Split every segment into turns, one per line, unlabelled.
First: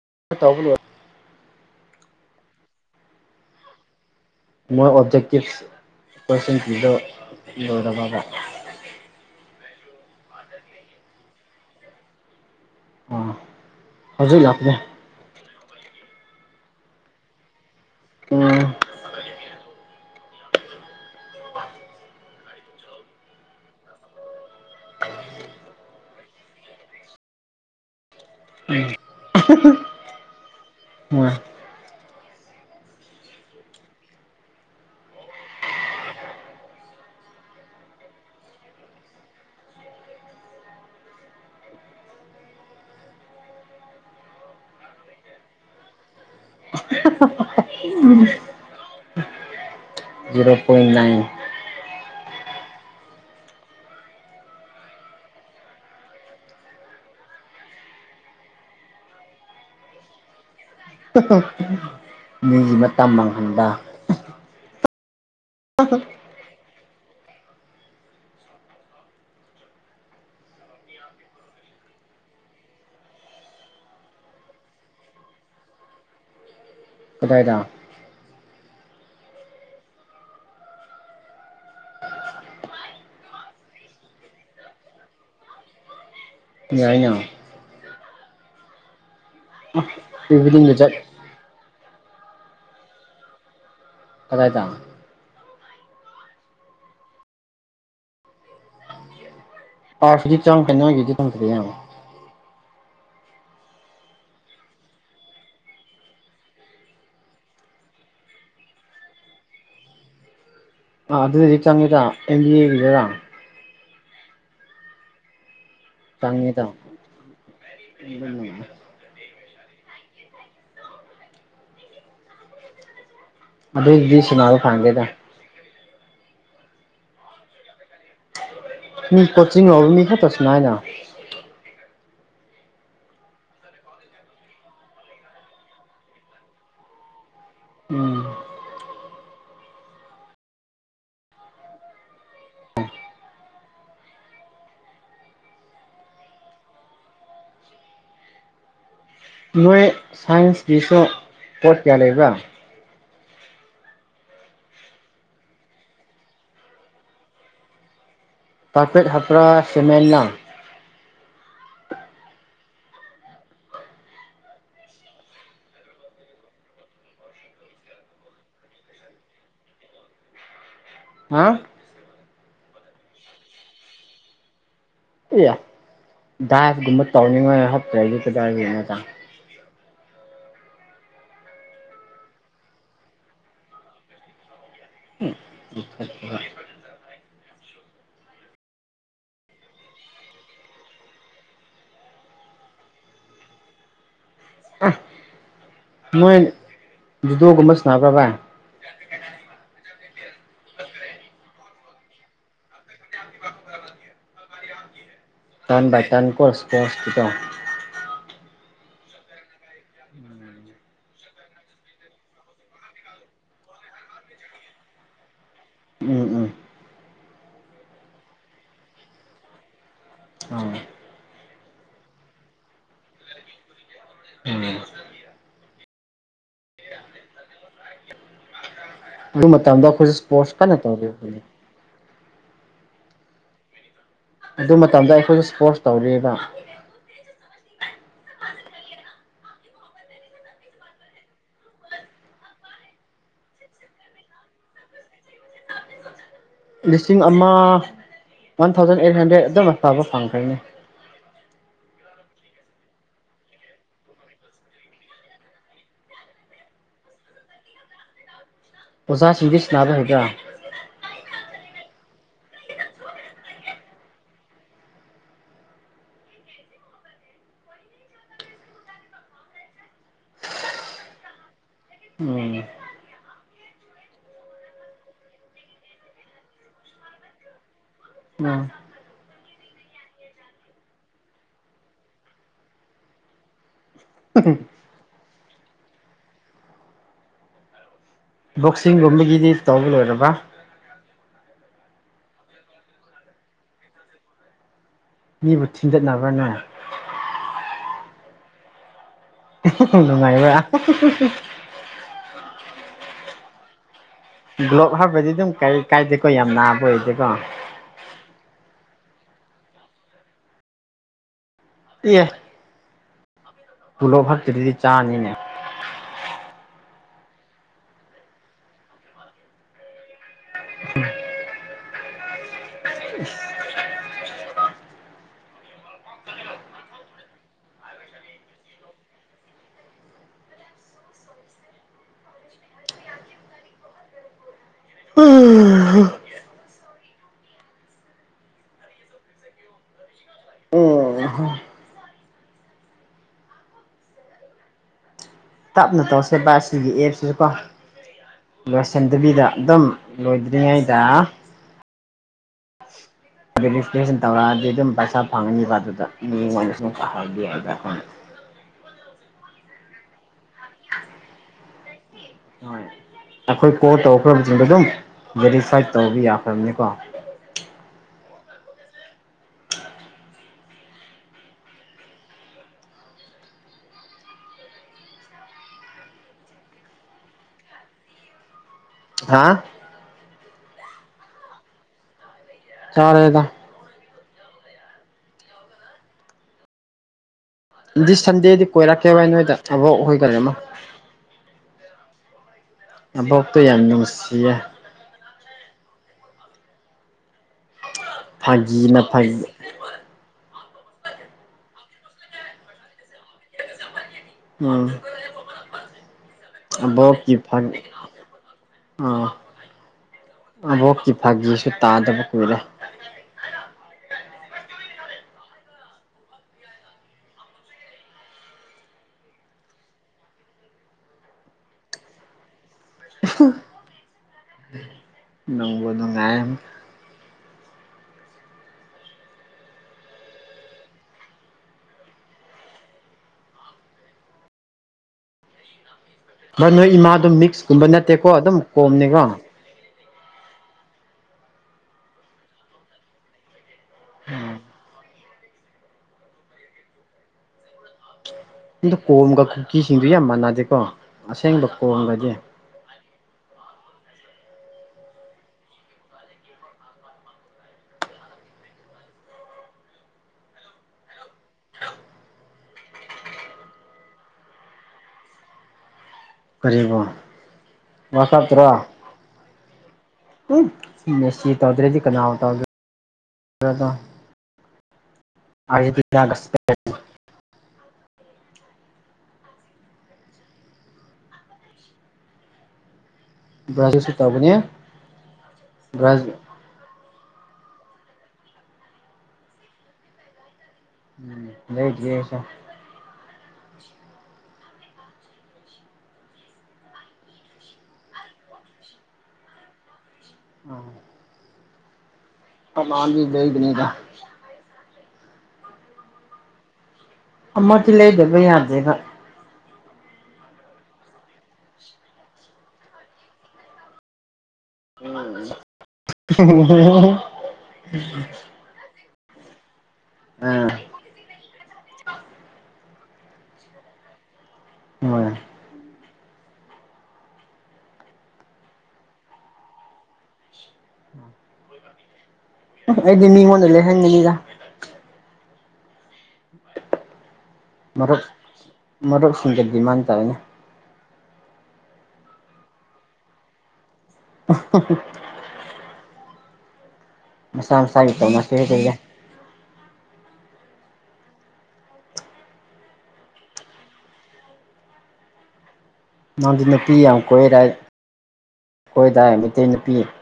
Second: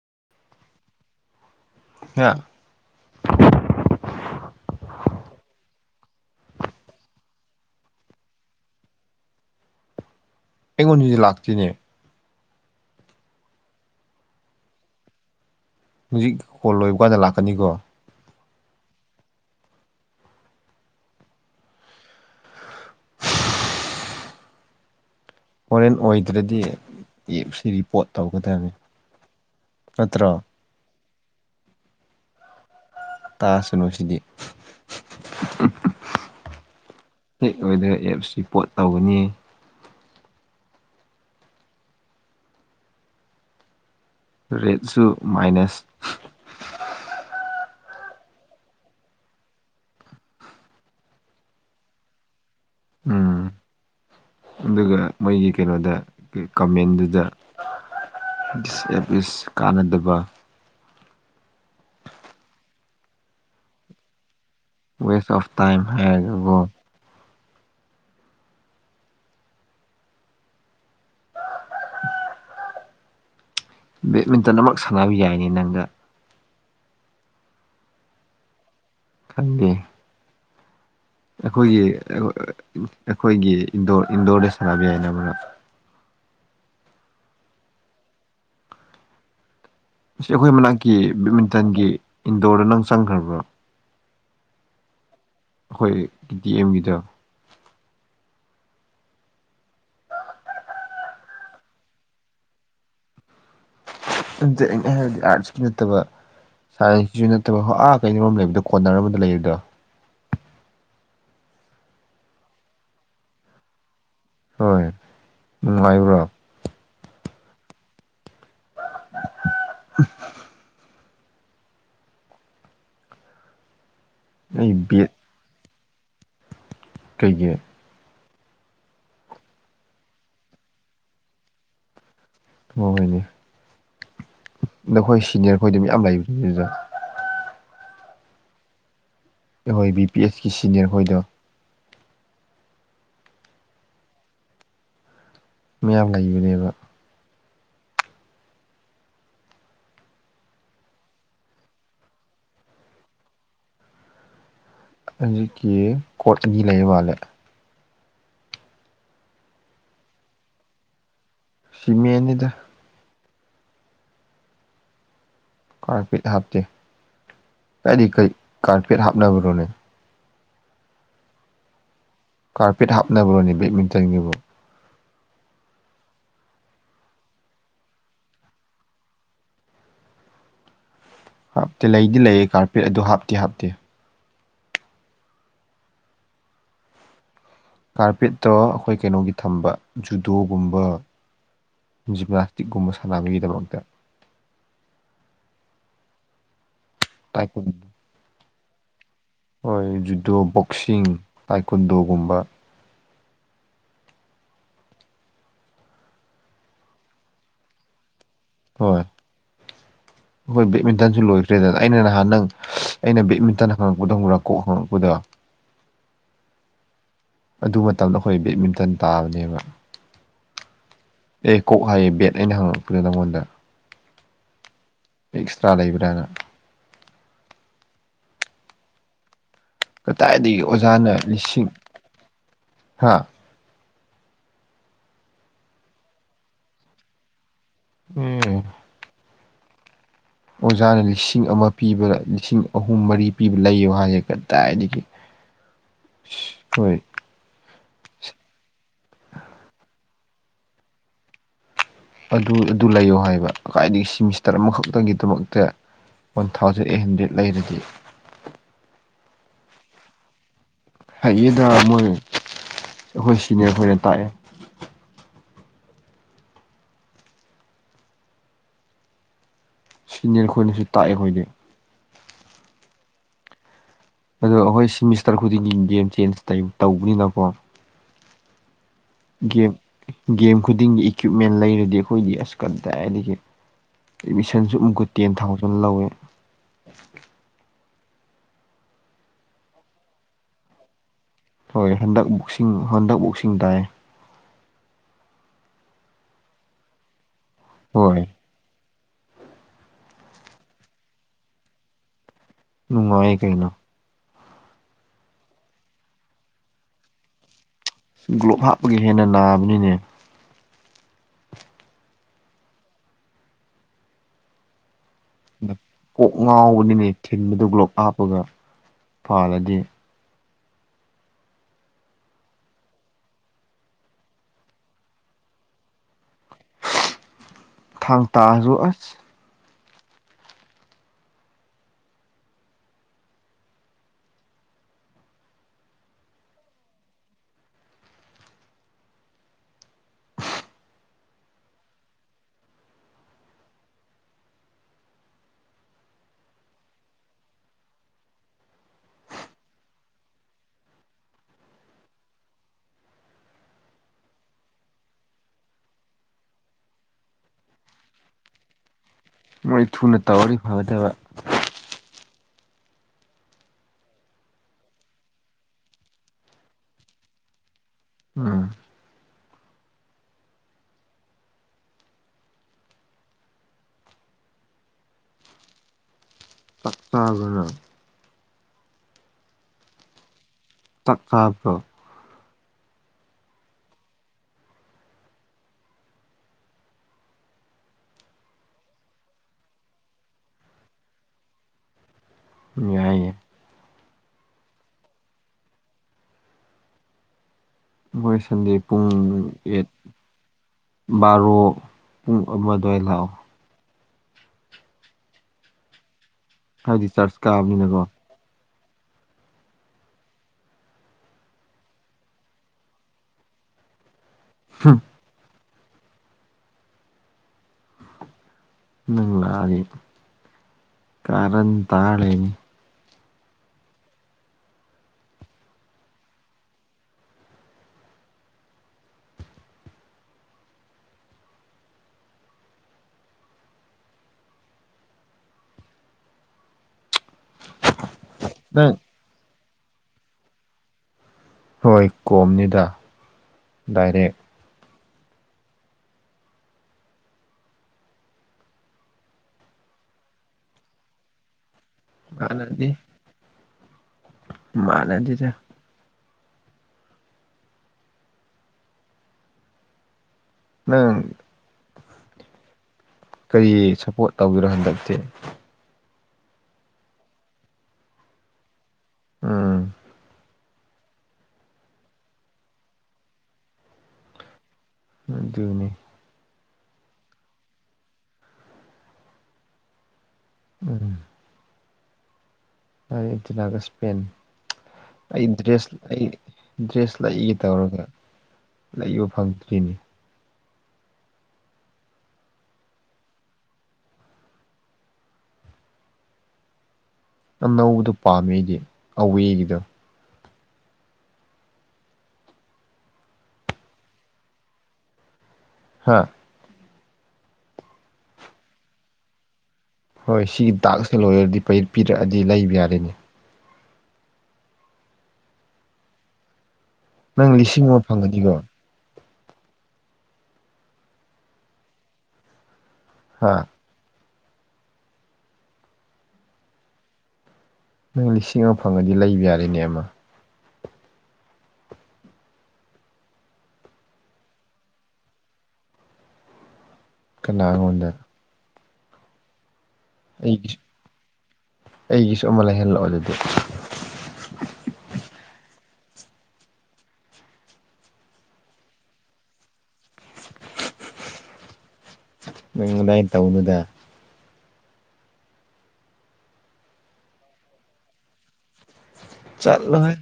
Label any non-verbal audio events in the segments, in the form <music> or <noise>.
<unintelligible>
ꯑ <unintelligible>
ꯃꯣꯏ ꯑꯣꯕꯖꯦꯛꯇꯤꯕ ꯀꯣꯏꯁꯟꯁꯤꯪꯗꯨ ꯂꯣꯏꯇꯥꯕꯥ
ꯑꯩꯉꯣꯟꯗꯗꯤ ꯂꯥꯛꯇꯦꯅꯦ
ꯑ ꯍꯧꯖꯤꯛ ꯂꯥꯛꯄꯅꯦ
ꯍꯧꯖꯤꯛ ꯀꯣꯜ ꯂꯣꯏꯕ ꯀꯥꯟꯗ ꯂꯥꯛꯀꯅꯤꯀꯣ
ꯎꯝ
ꯍꯣꯔꯦꯟ ꯑꯣꯏꯗ꯭ꯔꯗꯤ ꯄꯤ ꯁꯤ ꯔꯤꯄꯣꯠ ꯇꯧꯒꯗꯅꯤ ꯅꯠꯇ꯭ꯔꯣ
ꯃꯥ
ꯇꯥꯁꯅꯨ ꯁꯤꯗꯤ ꯍꯦꯛ ꯑꯣꯏꯗꯕ ꯑꯦꯞꯁꯤ ꯄꯣꯠ ꯇꯧꯒꯅꯤ ꯔꯦꯠꯁꯨ minus
<unintelligible> hero point nine
um ꯑꯗꯨꯒ ꯃꯣꯏꯒꯤ ꯀꯩꯅꯣꯗ ꯀꯃꯦꯟꯗꯨꯗ ꯗꯤꯁꯑꯞ ꯏꯁ ꯀꯥꯟꯅꯗꯕ
ꯃꯤꯒꯤ ꯃꯇꯃ ꯃꯥꯡꯍꯟꯕ
ꯋꯦꯁ <unintelligible> ꯇꯥꯏꯝ ꯍꯥꯏꯔꯦꯟꯀꯣ <inaudible> ꯕꯦꯠꯃꯤꯟꯇꯟ ꯑꯃꯛ ꯁꯥꯟꯅꯕ ꯌꯥꯏꯅꯦ ꯅꯪꯒ
ꯀꯗꯥꯥꯏꯗ
ꯈꯟꯗꯦ ꯑꯩꯈꯣꯏꯒꯤ ꯑꯩꯈꯣꯏꯒꯤ ꯏꯟꯗꯣꯔꯗ ꯁꯥꯟꯅꯕ ꯌꯥꯏꯅ ꯃꯔꯛ
ꯌꯥꯏꯅ
ꯑꯁꯤ ꯑꯩꯈꯣꯏ
ꯏꯚꯤꯅꯤꯡꯗ
ꯃꯅꯥꯛꯀꯤ
ꯆꯠ
ꯕꯦꯠꯃꯤꯟꯇꯟꯒꯤ ꯏꯟꯗꯣꯔꯗ ꯅꯪ ꯆꯪꯈ꯭ꯔꯕꯣ
ꯀꯗꯥꯏꯗ
ꯑꯩꯈꯣꯏ ꯌꯨꯝꯒꯤꯗ
ꯑꯥꯐꯖꯤ ꯆꯣꯈꯔꯦ ꯅꯣꯏꯒꯤꯗꯤ ꯆꯡꯗꯔꯤ
ꯑꯩꯅ ꯍꯥꯏꯔꯗꯤ ꯑꯥꯔꯠꯁꯀꯤ ꯅꯠꯇꯕ ꯁꯥꯏꯟꯁꯀꯤꯁꯨ ꯅꯠꯇꯕ ꯍ ꯑꯥ ꯀꯩꯅꯣ ꯑꯃ ꯂꯩꯕꯗꯣ ꯀꯣꯅꯔ ꯑꯃꯗ ꯂꯩꯔꯤꯗ
ꯑ ꯑꯗꯨꯗꯗꯤ ꯆꯨꯪꯏꯗ ꯑꯏꯝ ꯕꯤ ꯒꯤꯗ
ꯍꯣꯏ ꯅꯨꯡꯉꯥꯏꯕ꯭ꯔꯣ
ꯇꯪꯉꯤꯗ <inaudible>
<inaudible>
ꯈꯣꯏꯗꯤ ꯁꯤꯟꯅꯕ
ꯑꯩ
ꯐꯡꯗꯦꯗ
ꯕꯦꯠ ꯀꯩꯒꯤ
ꯃꯤ ꯀꯣꯆꯤꯡ ꯍꯧꯔꯥ ꯃꯤ ꯈꯛꯇ ꯁꯥꯅꯩꯏꯅ
ꯍꯣ ꯍꯣꯏꯅꯦ ꯅꯈꯣꯏ ꯁꯤꯅꯤꯌꯔ ꯈꯣꯏꯗꯤ ꯃꯌꯥꯝ ꯂꯩꯕꯅꯤ ꯑꯗꯨꯗ
ꯎꯝ
ꯑꯩꯈꯣꯏ ꯕꯤ ꯄꯤ ꯑꯦꯁꯀꯤ ꯁꯤꯅꯤꯌꯔ ꯈꯣꯏꯗꯣ ꯃꯌꯥꯝ ꯂꯩꯕꯅꯦꯕ
ꯅꯣꯏ ꯁꯥꯏꯟꯁꯀꯤꯁꯨ ꯄꯣꯠ ꯀꯌꯥ ꯂꯩꯕꯔꯥ
ꯍꯖꯤꯛꯀꯤ ꯀꯣꯔꯠ ꯑꯅꯤ ꯂꯩꯌ ꯃꯥꯜꯂꯦ
ꯀꯥꯔꯄꯦꯠ ꯍꯥꯞꯄꯔꯥ ꯁꯤꯃꯦꯟ ꯅꯥ
ꯁꯤꯃꯦꯟꯅꯤꯗ ꯀꯥꯔꯄꯦꯠ ꯍꯥꯞꯇꯦ ꯀꯥꯏꯗꯩꯩ ꯀꯩ ꯀꯥꯔꯄꯦꯠ ꯍꯥꯞꯅꯕ꯭ꯔꯣꯅꯦ
ꯍꯥ
ꯀꯥꯔꯄꯦꯠ ꯍꯥꯞꯅꯕꯔꯣꯅꯤ ꯕꯦꯠꯃꯤꯟꯇꯟꯒꯤꯕꯨ
ꯏꯌꯦ ꯗꯥꯒꯨꯝꯕ ꯇꯧꯅꯤꯡꯉꯥꯏ ꯍꯥꯞꯇ꯭ꯔꯗꯤ ꯀꯗꯥꯏꯗꯩꯅꯣꯗ
ꯍꯥꯞꯇꯦ ꯂꯩꯗꯤ ꯂꯩꯌꯦ ꯀꯥꯔꯄꯦꯠ ꯑꯗꯨ ꯍꯥꯞꯇꯤ ꯍꯥꯞꯇꯦ
<inaudible>
ꯀꯥꯔꯄꯦꯠꯇꯣ ꯑꯩꯈꯣꯏ ꯀꯩꯅꯣꯒꯤ ꯊꯝꯕ ꯖꯨꯗꯣꯒꯨꯝꯕ ꯖꯤꯝꯅꯥꯁꯇꯤꯛꯀꯨꯝꯕ ꯁꯥꯟꯅꯕꯒꯤꯗꯃꯛꯇ
ꯑꯥ ꯅꯣꯏ
ꯇꯥꯏꯀꯨꯟ
ꯖꯨꯗꯣꯒꯨꯝꯕ ꯁꯅꯥꯕꯔ ꯕꯥꯢ
ꯍꯣꯏ ꯖꯨꯗꯣ ꯕꯣꯛꯁꯤꯡ ꯇꯥꯏꯀꯨꯟꯗꯣꯒꯨꯝꯕ
ꯇ꯭ꯔꯟ ꯕꯥꯌ ꯇ꯭ꯔꯟ ꯀꯣ ꯏꯁꯄ꯭ꯔꯣꯁꯀꯤꯗꯣ
ꯍꯣꯏ ꯑꯩꯈꯣꯏ ꯕꯦꯠꯃꯤꯟꯇꯟꯁꯨ ꯂꯣꯏꯈ꯭ꯔꯦꯗꯅ ꯑꯩꯅ ꯅꯍꯥꯟ ꯅꯪ ꯑꯩꯅ ꯕꯦꯠꯃꯤꯟꯇꯟ ꯍꯪꯉꯛꯄꯗ ꯑꯃ꯭ꯔꯥ ꯀꯣꯛ ꯍꯪꯉꯛꯄꯗ
ꯎꯝ ꯎꯝ
ꯑꯗꯨ ꯃꯇꯝꯗ ꯑꯩꯈꯣꯏ ꯕꯦꯠꯃꯤꯟꯇꯟ ꯇꯥꯕꯅꯦꯕ
ꯑꯥ
ꯑꯦ ꯀꯣꯛ ꯍꯥꯏꯌꯦ ꯕꯦꯠ ꯑꯩꯅ ꯍꯪꯉꯛꯄꯗꯣ ꯅꯪꯉꯣꯟꯗ
ꯎꯝ
ꯑꯦꯛꯁꯇ꯭ꯔꯥ ꯂꯩꯕ꯭ꯔꯥꯅ
ꯑꯗꯨ ꯃꯇꯝꯗ ꯑꯩꯈꯣꯏꯁꯨ ꯏꯁꯄꯣꯔꯠꯁ ꯀꯟꯅ ꯇꯧꯔꯤꯕꯅꯤ
ꯍꯥꯥ
ꯑꯗꯨ ꯃꯇꯝꯗ ꯑꯩꯈꯣꯏꯁꯨ ꯏꯁꯄꯣꯔꯠꯁ ꯇꯧꯔꯤꯌꯦꯕ
ꯎꯝ ꯑꯣꯖꯥꯅ ꯂꯤꯁꯤꯡ ꯑꯃ ꯄꯤꯕ ꯂꯤꯁꯤꯡ ꯑꯍꯨꯝ ꯃꯔꯤ ꯄꯤꯕ ꯂꯩꯌꯣ ꯍꯥꯏꯌꯦ ꯀꯗꯥꯏꯗꯒꯤ ꯍꯣꯏ
ꯂꯤꯁꯤꯡ ꯑꯃ ꯋꯥꯟ ꯊꯥꯎꯖꯟ ꯑꯩꯠ ꯍꯟꯗ꯭ꯔꯦꯗ ꯑꯗꯨꯝ ꯑꯥꯐꯕ ꯐꯪꯈ꯭ꯔꯅꯤ
ꯑꯗꯨ ꯑꯗꯨ ꯂꯩꯌꯣ ꯍꯥꯏꯕ ꯀꯥꯏꯗꯒꯤ ꯁꯤꯦꯃꯤꯁꯇꯔ ꯑꯃꯈꯛꯇꯒꯤꯗꯃꯛꯇ ꯋꯥꯟ ꯊꯥꯎꯖꯟ ꯑꯩꯠ ꯍꯟꯗ꯭ꯔꯦꯗ ꯂꯩꯔꯗꯤ
ꯑꯣꯖꯥꯥꯁꯤꯡꯗꯤ ꯁꯥꯟꯅꯥꯕ ꯍꯩꯕ ꯭ꯔ
ꯍꯥꯏꯌꯦꯗ ꯃꯣꯏ ꯑꯩꯈꯣꯏ ꯁꯤꯅꯤꯌꯔꯈꯣꯏꯅ ꯇꯥꯛꯑꯦ ꯁꯤꯅꯦꯔ ꯑꯩꯈꯣꯏꯅꯁꯨ ꯇꯥꯛꯑꯦ ꯑꯩꯈꯣꯏꯗꯤ
ꯎꯝ
ꯑꯗꯣ ꯑꯩꯈꯣꯏ ꯁꯤꯃꯤꯁꯇꯔ ꯈꯨꯗꯤꯡꯒꯤ ꯒꯦꯝ ꯆꯦꯟꯖ ꯇꯧꯕꯅꯤꯅꯀꯣ
ꯎꯝ
ꯒꯦꯝ ꯒꯦꯝ ꯈꯨꯗꯤꯡꯒꯤ ꯏꯀ꯭ꯋꯤꯞꯃꯦꯟ ꯂꯩꯔꯗꯤ ꯑꯩꯈꯣꯏꯒꯤ ꯑꯁ ꯀꯗꯥꯏꯗꯒꯤ ꯑꯦꯠꯃꯤꯁꯟꯁꯨ ꯑꯃꯨꯛꯀ ꯇꯦꯟ ꯊꯥꯎꯖꯟ ꯂꯧꯌꯦ
ꯕꯣꯛꯁꯤꯡꯒꯨꯝꯕꯒꯤꯗꯤ ꯇꯧꯕꯥ ꯂꯣꯏꯔꯕ
ꯍꯣꯏ ꯍꯟꯗꯛ ꯕꯨꯛꯁꯤꯡ ꯍꯟꯗꯛ ꯕꯨꯁꯤꯡ ꯇꯥꯏꯌꯦ
ꯃꯤꯕꯨ ꯊꯤꯟꯗꯠꯅꯕ꯭ꯔꯥ ꯅꯣꯏ
ꯍꯣꯏ
ꯅꯨꯡꯉꯥꯏꯕꯔ꯭
ꯅꯨꯡꯉꯥꯏ ꯀꯩꯅꯣ
ꯒ꯭ꯂꯣꯞ ꯍꯞꯈꯔ꯭ꯗꯤ ꯑꯗꯨꯝ ꯀꯩ ꯀꯥꯏꯗꯦꯀꯣ ꯌꯥꯝ ꯅꯥꯕ ꯑꯣꯏꯗꯦꯀꯣ
ꯒ꯭ꯂꯣꯞ ꯍꯥꯞꯄꯒꯤ ꯍꯦꯟꯅ ꯅꯥꯕꯅꯤꯅꯦ
ꯑꯦ ꯄꯨꯂꯣ ꯐꯛꯇꯔꯗꯤ <unintelligible> ꯆꯥꯅꯤꯅꯦ
ꯀꯣꯛ ꯉꯥꯎꯕꯅꯤꯅꯦ ꯊꯤꯟꯕꯗꯨ ꯒ꯭ꯂꯞ ꯍꯥꯞꯄꯒ ꯄꯥꯜꯂꯗꯤ ꯊꯥꯡ ꯇꯥꯖꯨ ꯑꯁ
ꯎꯝ ꯇꯞꯅ ꯇꯧꯁꯦꯕ ꯑꯁꯤꯒꯤ ꯑꯦꯞꯁꯤꯁꯨꯀꯣ ꯂꯣꯏꯁꯟꯗꯕꯤꯗ ꯑꯗꯨꯝ ꯂꯣꯏꯗ꯭ꯔꯤꯉꯩꯗ <unintelligible> ꯦꯇ꯭ꯔꯦꯁꯟ ꯇꯧꯔꯛꯑꯗꯤ ꯑꯗꯨꯝ ꯄꯩꯁꯥ ꯐꯪꯉꯅꯤꯕ ꯑꯗꯨꯗ ꯃꯤ ꯑꯣꯏꯅ ꯁ ꯍꯥꯏꯗ <unintelligible> ꯑꯩꯈꯣꯏꯅ
ꯃꯣꯏ ꯊꯨꯅ ꯇꯧꯔꯗꯤ ꯐꯒꯥꯗꯕ
ꯍꯣꯏ ꯑꯩꯈꯣꯏ ꯀꯣꯜ ꯇꯧꯈ꯭ꯔꯕꯁꯤꯡꯗꯣ ꯑꯗꯨꯝ ꯚꯦꯔꯤꯐꯥꯏꯠ ꯇꯧꯕ ꯌꯥꯈ꯭ꯔꯕꯅꯤꯀꯣ
ꯎꯝ ꯆꯥꯛꯇꯥꯕꯅ <unintelligible>
ꯍꯥ
ꯇꯥꯛꯀꯥꯗꯣ
ꯆꯥꯔꯦꯗꯥ ꯗꯤꯁ ꯁꯟꯗꯦꯗꯤ ꯀꯣꯏꯔꯥꯛꯀꯦ ꯕꯥꯏ ꯅꯣꯏꯗ ꯑꯕꯣꯛ ꯍꯣꯏ <unintelligible>
ꯌꯥꯏꯌꯦ
ꯑꯕꯣꯛꯇꯣ ꯌꯥꯝ ꯅꯨꯪꯁ ꯁꯤꯌꯥ
ꯍꯣꯏ ꯁꯟꯗꯦ
ꯐꯥꯒꯤꯅ
ꯄꯨꯡ
ꯐꯥꯒꯤ
ꯑꯦꯠ ꯕꯥꯔꯣ ꯄꯨꯡ ꯑꯃ ꯑꯗꯨꯋꯥꯏ ꯂꯥꯛꯑꯣ
ꯎꯝ
ꯍꯥꯏꯗꯤ
ꯑꯕꯣꯛꯀꯤ
ꯆꯔꯆ
ꯐꯒꯤ
ꯀꯥꯕꯅꯤꯅꯀꯣ
ꯑꯥ ꯑꯕꯣꯛꯀꯤ ꯐꯥꯒꯤꯁꯨ ꯇꯥꯗꯕ ꯀꯨꯏꯔꯦ
ꯍꯝ ꯅꯪ ꯂꯥꯛ ꯑꯗꯤ ꯀꯔꯟ ꯇꯥꯔ ꯂꯩꯔꯥꯅꯤ
<inaudible> ꯅꯨꯡꯕꯨ ꯅꯨꯡꯉꯥꯏ ꯕꯥꯏ ꯅꯣꯏ ꯏꯃꯥꯗꯣ ꯃꯤ ꯀꯨꯝꯕ ꯅꯠꯇꯦꯀꯣ ꯑꯗꯨꯝ
ꯅꯪ
ꯀꯣꯝꯅꯤꯀꯣ
ꯍꯣꯏ ꯀꯣꯝꯅꯤꯗ ꯗꯥꯏꯔꯦꯛ
ꯑꯗꯣ ꯀꯣꯝꯒ ꯀꯨꯀꯤꯁꯤꯡꯗꯨ ꯌꯥꯝ ꯃꯥꯟꯅꯗꯦꯀꯣ ꯑꯁꯦꯡꯕ ꯀꯣꯝꯒꯗꯤ
ꯍꯥꯟꯅꯥꯗꯤ ꯃꯥꯅꯗꯦꯗ ꯅꯪ ꯀꯔꯤ ꯁꯞꯄꯣꯔꯠ ꯇꯧꯕꯤꯔꯣ ꯍꯟꯗꯛꯇꯤ
ꯀꯔꯤꯕꯣ ꯋꯔꯜꯀꯞꯇ꯭ꯔꯣ
ꯎꯝ
ꯎꯝ ꯃꯦꯁꯤ ꯇꯧꯗ꯭ꯔꯗꯤ ꯀꯅꯥꯕꯨ ꯇꯧ ꯗ꯭ꯔꯦ ꯑꯥꯏ
ꯑꯗꯨꯅꯤ
<unintelligible> ꯍꯦ
ꯑꯝ
ꯕ꯭ꯔꯥꯖꯤꯜꯁꯨ
ꯑꯦꯟꯇꯤꯅꯥꯒꯁꯄꯦꯟ
ꯇꯧꯒꯅꯤ
ꯑꯩ ꯗ꯭ꯔꯦꯁ ꯑꯩ
ꯕ꯭ꯔꯥꯖꯤꯜ
ꯗ꯭ꯔꯦꯁ ꯂꯩꯒꯦ ꯇꯧꯔꯒ ꯂꯩꯕ ꯐꯪꯗ꯭ꯔꯤꯅꯤ
ꯎꯝ ꯂꯩꯇꯦꯁꯦ
ꯑꯅꯧꯕꯗꯣ ꯄꯥꯝꯃꯦ ꯑꯩꯗꯤ ꯑꯋꯦꯒꯤꯗꯣ
ꯑꯝ ꯑꯃꯥꯡ ꯑꯅꯤ ꯂꯩꯕꯅꯤꯗ
ꯍꯥ
ꯑꯃ ꯗꯤ ꯂꯩꯗꯕ ꯌꯥꯗ꯭ꯔꯦꯕ
ꯍꯣꯏ ꯁꯤꯒꯤ ꯇꯥꯛꯁ ꯁꯤ ꯂꯣꯏꯒ꯭ꯔꯗꯤ ꯐꯩ ꯄꯤꯔꯛꯑꯗꯤ ꯂꯩꯕ ꯌꯥꯔꯤꯅꯤ
ꯎꯝ
ꯅꯪ
ꯑꯍꯤꯍꯤ
ꯂꯤꯁꯤꯡ ꯑꯃ ꯐꯪꯒꯅꯤꯀꯣ
ꯍꯦꯍꯦꯍꯦ ꯑꯝ
ꯍꯥ
ꯑꯝ
ꯅꯪ ꯂꯤꯁꯤꯡ ꯑꯃ ꯐꯪꯉꯗꯤ ꯂꯩꯕ ꯌꯥꯔꯦꯅꯦ ꯑꯃ
ꯑꯝ ꯑ ꯑꯩꯗꯤ ꯃꯤꯉꯧꯟꯗ ꯂꯩ ꯍꯟꯒꯅꯤꯗ ꯎꯝ
ꯀꯅꯥ ꯉꯣꯟꯗ
ꯃꯔꯨꯞꯁꯤꯡ ꯒ ꯗꯤꯃꯥꯟ ꯇꯧꯋꯤꯅꯦ
ꯑꯩꯒꯤꯁꯨ ꯑꯩꯒꯤꯁꯨ ꯑꯃ ꯂꯩꯍꯜꯂꯛꯑꯣ ꯑꯗꯨꯗꯤ
ꯑꯍꯍꯍ ꯃꯁꯥ ꯃꯁꯥꯕꯤ ꯇꯧ ꯅꯁꯦ ꯂꯩꯔꯦ
ꯅꯪ ꯑꯗꯥꯏ ꯇꯧꯅꯨꯗ
ꯅꯪꯗꯤ ꯅꯨꯄꯤ ꯌꯥꯝ ꯀꯣꯏꯔꯦ ꯍꯥꯏ ꯀꯣꯏꯗꯥꯏ ꯃꯩꯇꯩ ꯅꯨꯄꯤ
ꯆꯠꯂꯣꯍꯦ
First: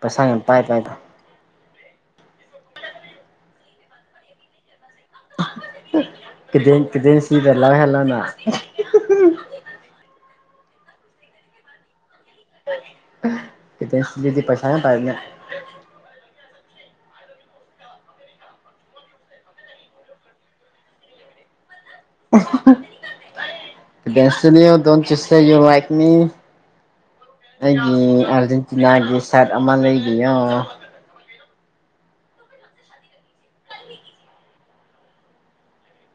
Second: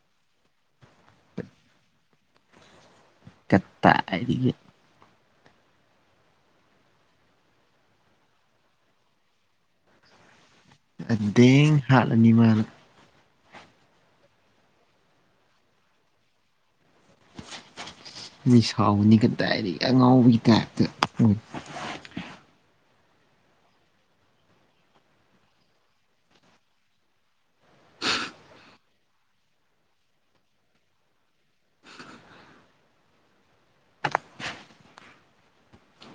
ꯄꯩꯁꯥ ꯌꯥꯝ ꯄꯥꯏ ꯄꯥꯏꯕ
ꯀꯠꯗꯥꯏꯗꯒꯤ
ꯀꯗꯦꯟ ꯀꯗꯦꯟ ꯁꯤꯗꯂ ꯍꯂꯥꯅ
ꯑꯗꯦꯡꯊꯥ ꯑꯅꯤꯃꯥꯅ
ꯀꯗꯦꯟ ꯁꯤꯗꯤ ꯄꯩꯁꯥ ꯌꯥꯝ ꯄꯥꯏꯅ
ꯃꯤ ꯁꯥꯎꯒꯅꯤ ꯀꯗꯥꯏꯗꯒꯤ ꯑꯉꯥꯎꯕꯒꯤ ꯇꯥꯏꯞꯇ ꯎ
ꯑꯍ ꯍ ꯀꯗꯦꯟꯁꯅꯤꯌꯣ don't you say you like me ꯑꯩꯒꯤ ꯑꯥꯔꯖꯦꯟꯇꯤꯅꯥꯒꯤ ꯁꯥꯔꯠ ꯑꯃ ꯂꯩꯕꯤꯌꯣ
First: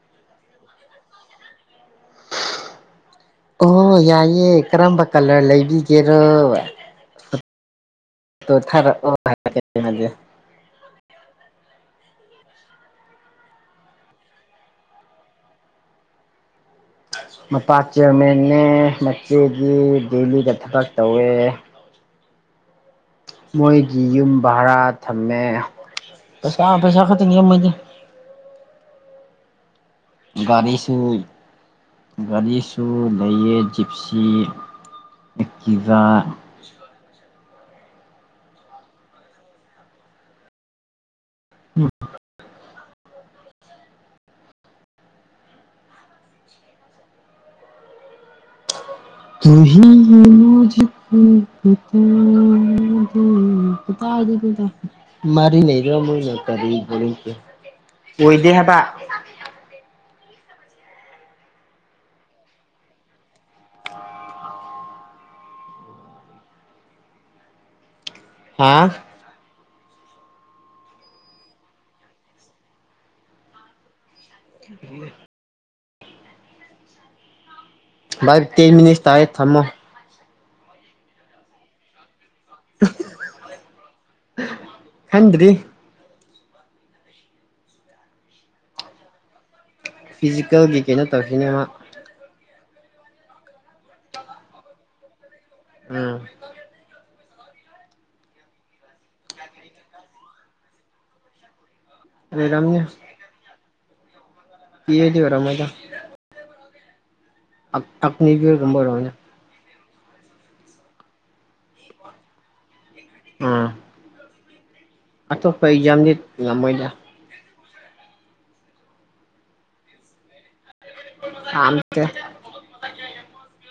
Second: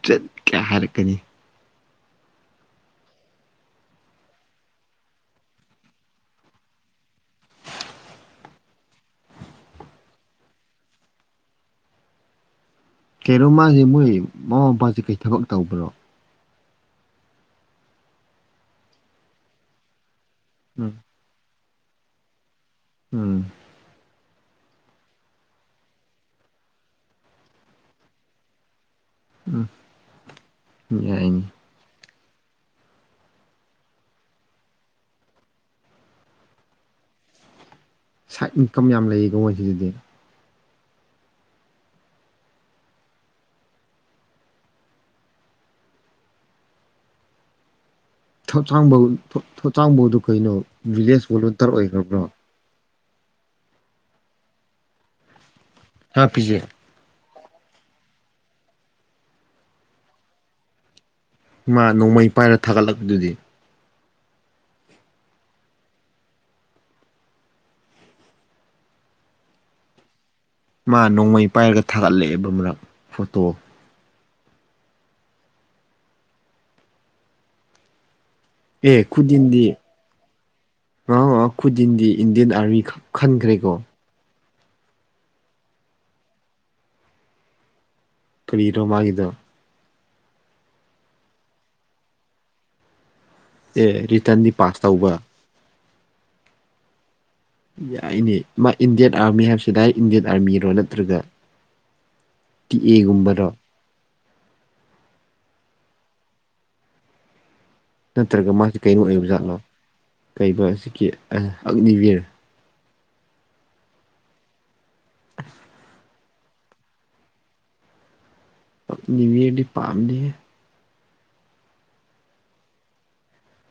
ꯆꯠ ꯀꯥꯏ ꯍꯥꯏꯔꯛꯀꯅꯤ
ꯑꯣ ꯌꯥꯏꯌꯦ ꯀꯔꯝꯕ ꯀꯂꯔ ꯂꯩꯕꯤꯒꯦꯔꯣ ꯇꯣ ꯊꯥꯔꯛꯑꯣ ꯍꯥꯏ <unintelligible> ꯑꯟꯏꯟꯇꯦꯜꯂꯤꯖꯤꯕꯜ
ꯀꯦꯔꯣ ꯃꯥꯒꯤ ꯃꯣꯏ ꯃꯃꯥ ꯃꯄꯥꯁꯤ ꯀꯩ ꯊꯕꯛ ꯇꯧꯕ꯭ꯔꯣ
ꯃꯄꯥꯥ ꯆꯦꯔꯃꯦꯟꯅꯦ ꯃꯆꯦꯒꯤ ꯗꯦꯜꯂꯤꯗ ꯊꯕꯛ
ꯎꯝ
ꯇꯧꯋꯦ
ꯎꯝ
ꯃꯣꯏꯒꯤ ꯌꯨꯝ ꯚꯔꯥ- ꯊꯝꯃꯦ ꯑꯁ ꯀꯅꯥꯅ ꯄꯩꯁꯥ ꯈꯔ ꯇꯤꯡꯖꯅꯤ ꯃꯣꯏꯗꯤ
ꯎꯝ-
ꯒꯥꯔꯤꯁꯨ-
ꯌꯥꯏꯅꯤ
ꯒꯥꯔꯤꯁꯨ ꯂꯩꯑꯦ ꯖꯤꯞꯁꯤ ꯑꯦꯛꯇꯤꯕꯥ
ꯁꯥꯏꯠ ꯏꯟꯀꯝ ꯌꯥꯝ ꯂꯩꯌꯦꯀꯣ ꯃꯣꯏꯁꯤꯗꯗꯤ-
<unintelligible>
<unintelligible>
ꯇꯨꯝ ꯍꯤ <unintelligible>
ꯊꯣꯆꯥꯡꯕꯧꯗꯣ ꯀꯩꯅꯣ
ꯃꯨꯖꯀꯣ
ꯚꯤꯂꯦꯖ ꯚꯣꯂꯨꯟꯇꯔ ꯑꯣꯏꯈ꯭ꯔꯕ꯭ꯔꯣ
ꯕꯇꯥꯗꯣ ꯎꯝ ꯄꯗ ꯑꯗꯨꯗꯨꯗ ꯃꯔꯤ ꯂꯩ ꯏꯌꯥꯝꯕꯍꯣꯏꯅ
ꯍꯥꯞꯄꯤꯁꯦ
ꯀꯔꯤ ꯀꯔꯤ ꯑꯣꯏꯗꯦ ꯍꯥꯏꯕ
ꯃꯥ ꯅꯣꯡꯃꯩ ꯄꯥꯏꯔ ꯊꯥꯒꯠꯂꯛꯄꯗꯨꯗꯤ
ꯍꯥ
ꯃꯥ ꯅꯣꯡꯃꯩ ꯄꯥꯏꯔꯒ ꯊꯥꯒꯠꯂꯛꯑꯦꯕ ꯃꯔꯛ ꯐꯣꯇꯣ-
<unintelligible> ꯥꯚꯥꯏ ꯇꯦꯟ ꯃꯤꯅꯤꯁ ꯇꯥꯏꯌꯦ ꯊꯝꯃꯣ
ꯑꯥꯎ ꯑꯥꯎ ꯈꯨꯗꯤꯟꯗꯤ ꯏꯟꯗꯤꯌꯥꯟ ꯑꯥꯔꯃꯤ ꯈꯟ ꯈꯟꯈ꯭ꯔꯦꯀꯣ
ꯈꯟꯗ꯭ꯔꯤ
ꯀ꯭ꯔꯤ ꯅꯣ ꯃꯥꯒꯤꯗꯣ
ꯐꯤꯖꯤꯀꯦꯜꯒꯤ ꯀꯩꯅꯣ ꯇꯧꯈꯤꯅꯤ ꯃꯥ
ꯑꯦ ꯀ꯭ꯔꯤꯇꯟꯗꯤ ꯄꯥꯁ ꯇꯧꯕ
ꯎꯝ
ꯌꯥꯏꯅꯦ ꯃꯥ ꯏꯟꯗꯤꯌꯥꯟ ꯑꯥꯔꯃꯤ ꯍꯥꯏꯕꯁꯦ ꯗꯥꯏꯔꯦꯛ ꯏꯟꯗꯤꯌꯥꯟ ꯑꯥꯔꯃꯤꯔꯣ ꯅꯠꯇ꯭ꯔꯒ ꯇꯤ
ꯑꯣꯏꯔꯝꯅꯤ
ꯑꯦ ꯒꯨꯝꯕꯔꯣ
ꯇꯤ ꯑꯦ ꯗꯤ ꯑꯣꯏꯔꯝꯃꯣꯏꯗꯥ
ꯅꯠꯇ꯭ꯔꯒ ꯃꯥꯒꯤ ꯀꯩꯅꯣ
ꯑꯣꯏꯔꯝꯅꯤ
ꯑꯣꯏꯕ ꯖꯥꯠꯂꯣ ꯀꯩꯕ ꯍꯧꯖꯤꯛꯀꯤ ꯑꯛꯅꯤꯕꯤꯔ
ꯎꯝ ꯑꯇꯣꯞꯄ ꯑꯦꯛꯖꯥꯝꯗꯤ ꯉꯝꯃꯣꯏꯗ
ꯅ꯭ꯌꯨꯌꯔꯗꯤ ꯄꯥꯝꯗꯦꯍꯦ
ꯂꯧꯁꯤꯟꯕ ꯉꯝꯗꯕ